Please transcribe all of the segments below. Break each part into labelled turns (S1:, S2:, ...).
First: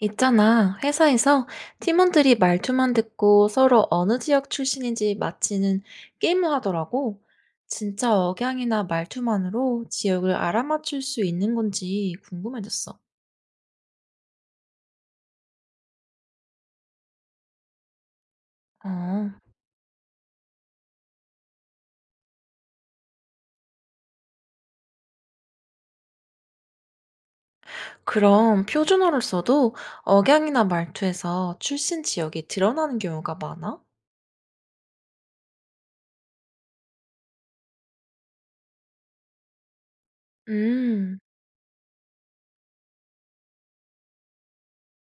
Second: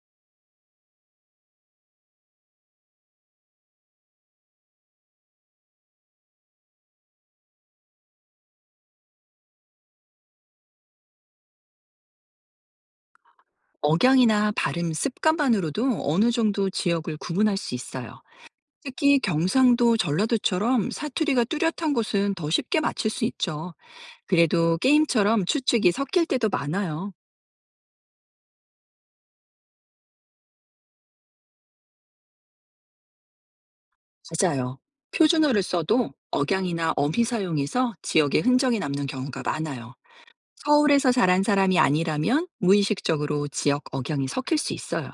S1: 있잖아, 회사에서 팀원들이 말투만 듣고 서로 어느 지역 출신인지 맞히는 게임을 하더라고. 진짜 억양이나 말투만으로 지역을 알아맞힐 수 있는 건지 궁금해졌어.
S2: 억양이나 발음 습관만으로도 어느 정도 지역을 구분할 수 있어요. 특히
S1: 어,
S2: 경상도, 전라도처럼 사투리가 뚜렷한 곳은 더 쉽게 맞출 수 있죠. 그래도 게임처럼 추측이 섞일 때도 많아요.
S1: 그럼 표준어를 써도 억양이나 말투에서 출신 지역이 드러나는 경우가 많아?
S2: 맞아요. 표준어를 써도 억양이나 어미 사용에서 지역의 흔적이 남는 경우가 많아요. 서울에서
S1: 음,
S2: 자란 사람이 아니라면 무의식적으로 지역 억양이 섞일 수 있어요.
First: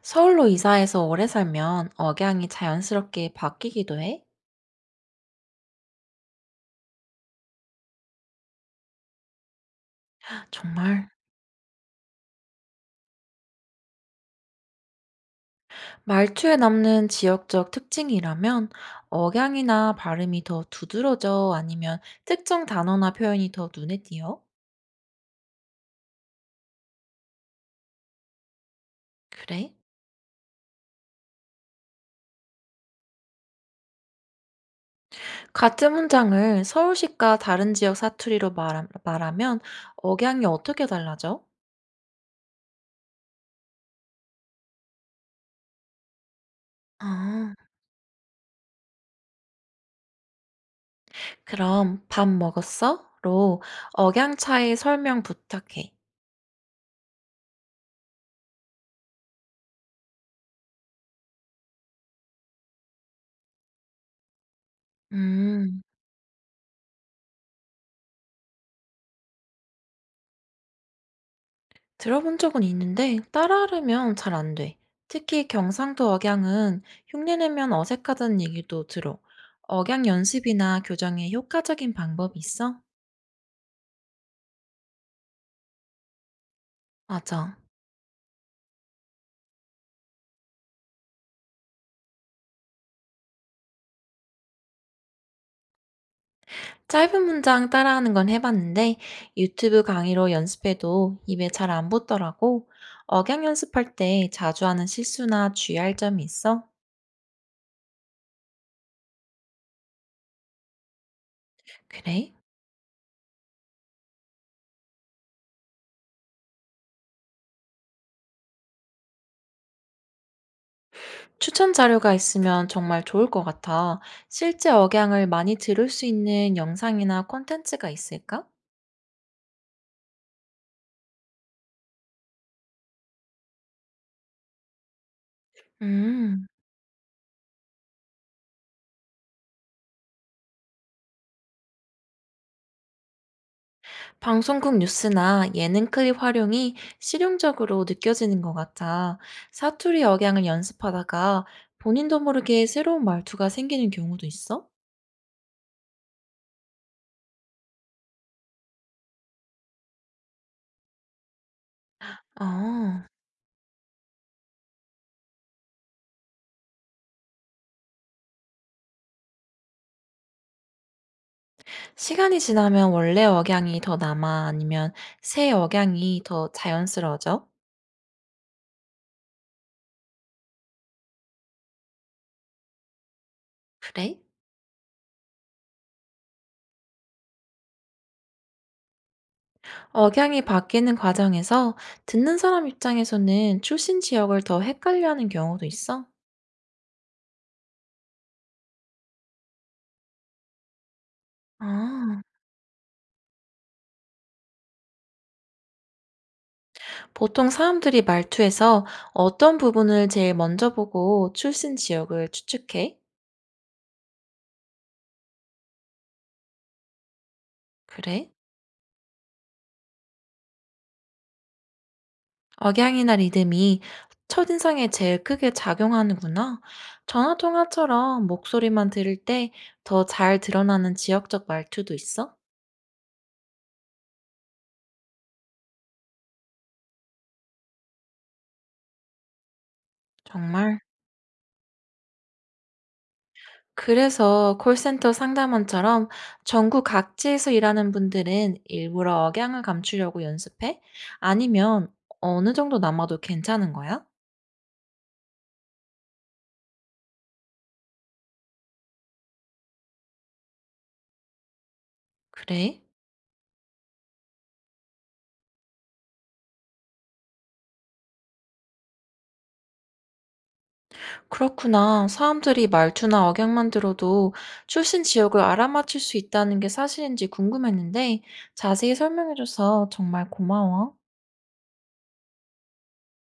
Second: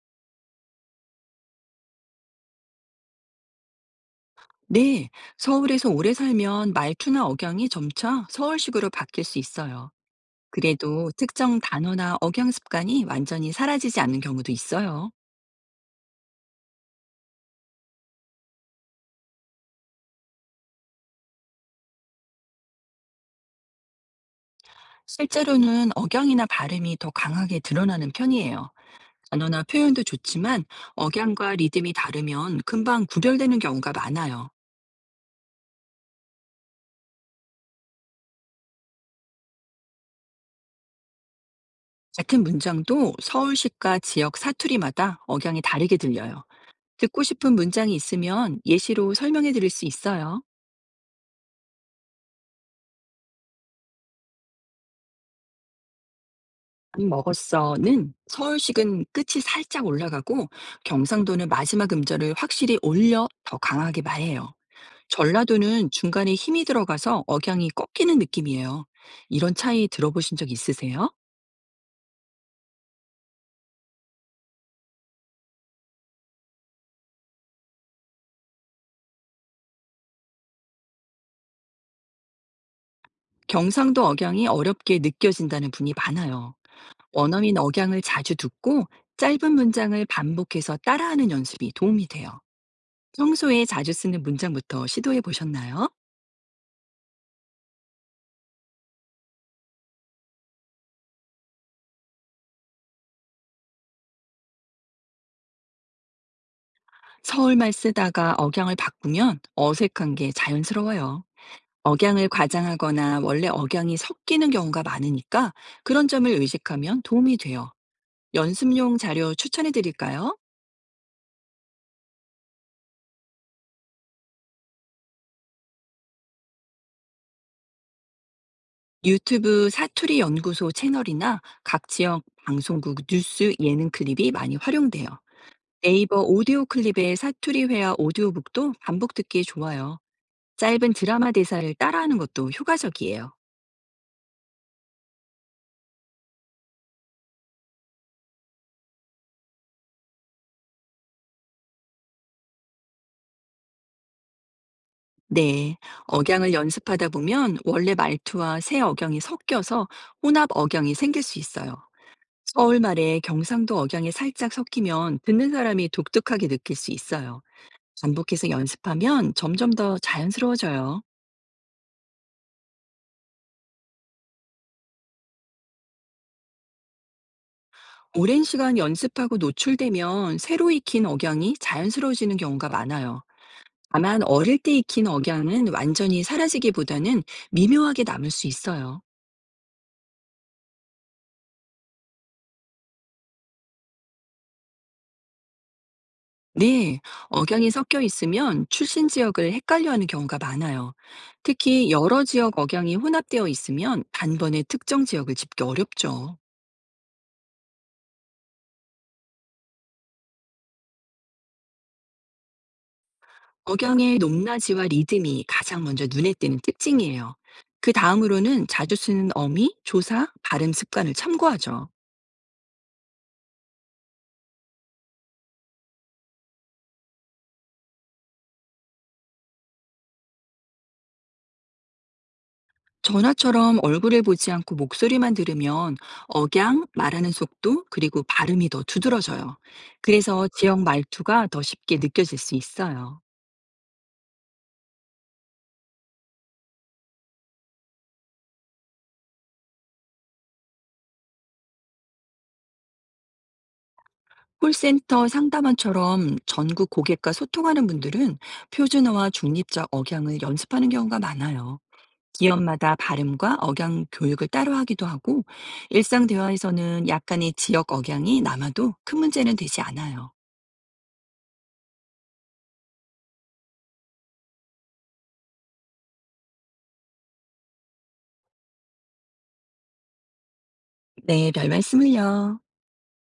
S1: 서울로 이사해서 오래 살면 억양이 자연스럽게 바뀌기도 해?
S2: 네, 서울에서 오래 살면 말투나 억양이 점차 서울식으로 바뀔 수 있어요.
S1: 정말.
S2: 그래도 특정 단어나 억양 습관이 완전히 사라지지 않는 경우도 있어요.
S1: 말투에 남는 지역적 특징이라면 억양이나 발음이 더 두드러져 아니면 특정 단어나 표현이 더 눈에 띄어?
S2: 실제로는 억양이나 발음이 더 강하게 드러나는 편이에요. 단어나
S1: 그래?
S2: 표현도 좋지만 억양과 리듬이 다르면 금방 구별되는 경우가 많아요.
S1: 같은 문장을 서울시과 다른 지역 사투리로 말하면 억양이 어떻게 달라져?
S2: 같은 문장도 서울시과 지역 사투리마다 억양이 다르게 들려요. 듣고 싶은
S1: 아,
S2: 문장이 있으면 예시로 설명해 드릴 수 있어요.
S1: 그럼 밥 먹었어? 로 억양 차이 설명 부탁해.
S2: 밥 먹었어는 서울식은 끝이 살짝 올라가고 경상도는 마지막 음절을 확실히 올려 더 강하게 말해요.
S1: 음.
S2: 전라도는 중간에 힘이 들어가서 억양이 꺾이는 느낌이에요. 이런 차이 들어보신 적 있으세요?
S1: 들어본 적은 있는데 따라하려면 잘 안 돼. 특히 경상도 억양은 흉내 내면 어색하다는 얘기도 들어. 억양 연습이나 교정에 효과적인 방법이 있어?
S2: 경상도 억양이 어렵게 느껴진다는 분이 많아요.
S1: 맞아.
S2: 원어민 억양을 자주 듣고 짧은 문장을 반복해서 따라하는 연습이 도움이 돼요. 평소에 자주 쓰는 문장부터 시도해 보셨나요?
S1: 짧은 문장 따라하는 건 해봤는데 유튜브 강의로 연습해도 입에 잘 안 붙더라고. 억양 연습할 때 자주 하는 실수나 주의할 점이 있어?
S2: 서울말 쓰다가 억양을 바꾸면 어색한 게 자연스러워요. 억양을
S1: 그래?
S2: 과장하거나 원래 억양이 섞이는 경우가 많으니까 그런 점을 의식하면 도움이 돼요. 연습용 자료 추천해 드릴까요?
S1: 추천 자료가 있으면 정말 좋을 것 같아. 실제 억양을 많이 들을 수 있는 영상이나 콘텐츠가 있을까?
S2: 유튜브 사투리 연구소 채널이나 각 지역 방송국 뉴스 예능 클립이 많이 활용돼요. 네이버
S1: 음,
S2: 오디오 클립의 사투리 회화 오디오북도 반복 듣기 좋아요. 짧은 드라마 대사를 따라하는 것도 효과적이에요.
S1: 방송국 뉴스나 예능 클립 활용이 실용적으로 느껴지는 것 같아. 사투리 억양을 연습하다가 본인도 모르게 새로운 말투가 생기는 경우도 있어?
S2: 네, 억양을 연습하다 보면 원래 말투와 새 억양이 섞여서 혼합 억양이 생길 수 있어요.
S1: 아,
S2: 서울말에 경상도 억양이 살짝 섞이면 듣는 사람이 독특하게 느낄 수 있어요. 반복해서 연습하면 점점 더 자연스러워져요.
S1: 시간이 지나면 원래 억양이 더 남아 아니면 새 억양이 더 자연스러워져?
S2: 오랜 시간 연습하고 노출되면 새로 익힌 억양이 자연스러워지는 경우가 많아요.
S1: 그래?
S2: 다만 어릴 때 익힌 억양은 완전히 사라지기보다는 미묘하게 남을 수 있어요.
S1: 억양이 바뀌는 과정에서 듣는 사람 입장에서는 출신 지역을 더 헷갈려 하는 경우도 있어?
S2: 네, 억양이 섞여 있으면 출신 지역을 헷갈려하는 경우가 많아요. 특히
S1: 아.
S2: 여러 지역 억양이 혼합되어 있으면 단번에 특정 지역을 짚기 어렵죠.
S1: 보통 사람들이 말투에서 어떤 부분을 제일 먼저 보고 출신 지역을 추측해?
S2: 억양의 높낮이와 리듬이 가장 먼저 눈에 띄는 특징이에요. 그
S1: 그래?
S2: 다음으로는 자주 쓰는 어미, 조사, 발음 습관을 참고하죠.
S1: 억양이나 리듬이 첫인상에 제일 크게 작용하는구나. 전화 통화처럼 목소리만 들을 때 더 잘 드러나는 지역적 말투도 있어?
S2: 전화처럼 얼굴을 보지 않고 목소리만 들으면 억양, 말하는 속도, 그리고 발음이 더 두드러져요. 그래서
S1: 정말?
S2: 지역 말투가 더 쉽게 느껴질 수 있어요.
S1: 그래서 콜센터 상담원처럼 전국 각지에서 일하는 분들은 일부러 억양을 감추려고 연습해? 아니면 어느 정도 남아도 괜찮은 거야?
S2: 콜센터 상담원처럼 전국 고객과 소통하는 분들은 표준어와 중립적 억양을 연습하는 경우가 많아요.
S1: 그래?
S2: 기업마다 발음과 억양 교육을 따로 하기도 하고, 일상 대화에서는 약간의 지역 억양이 남아도 큰 문제는 되지 않아요.
S1: 그렇구나. 사람들이 말투나 억양만 들어도 출신 지역을 알아맞힐 수 있다는 게 사실인지 궁금했는데 자세히 설명해줘서 정말 고마워.
S2: 네, 별 말씀을요.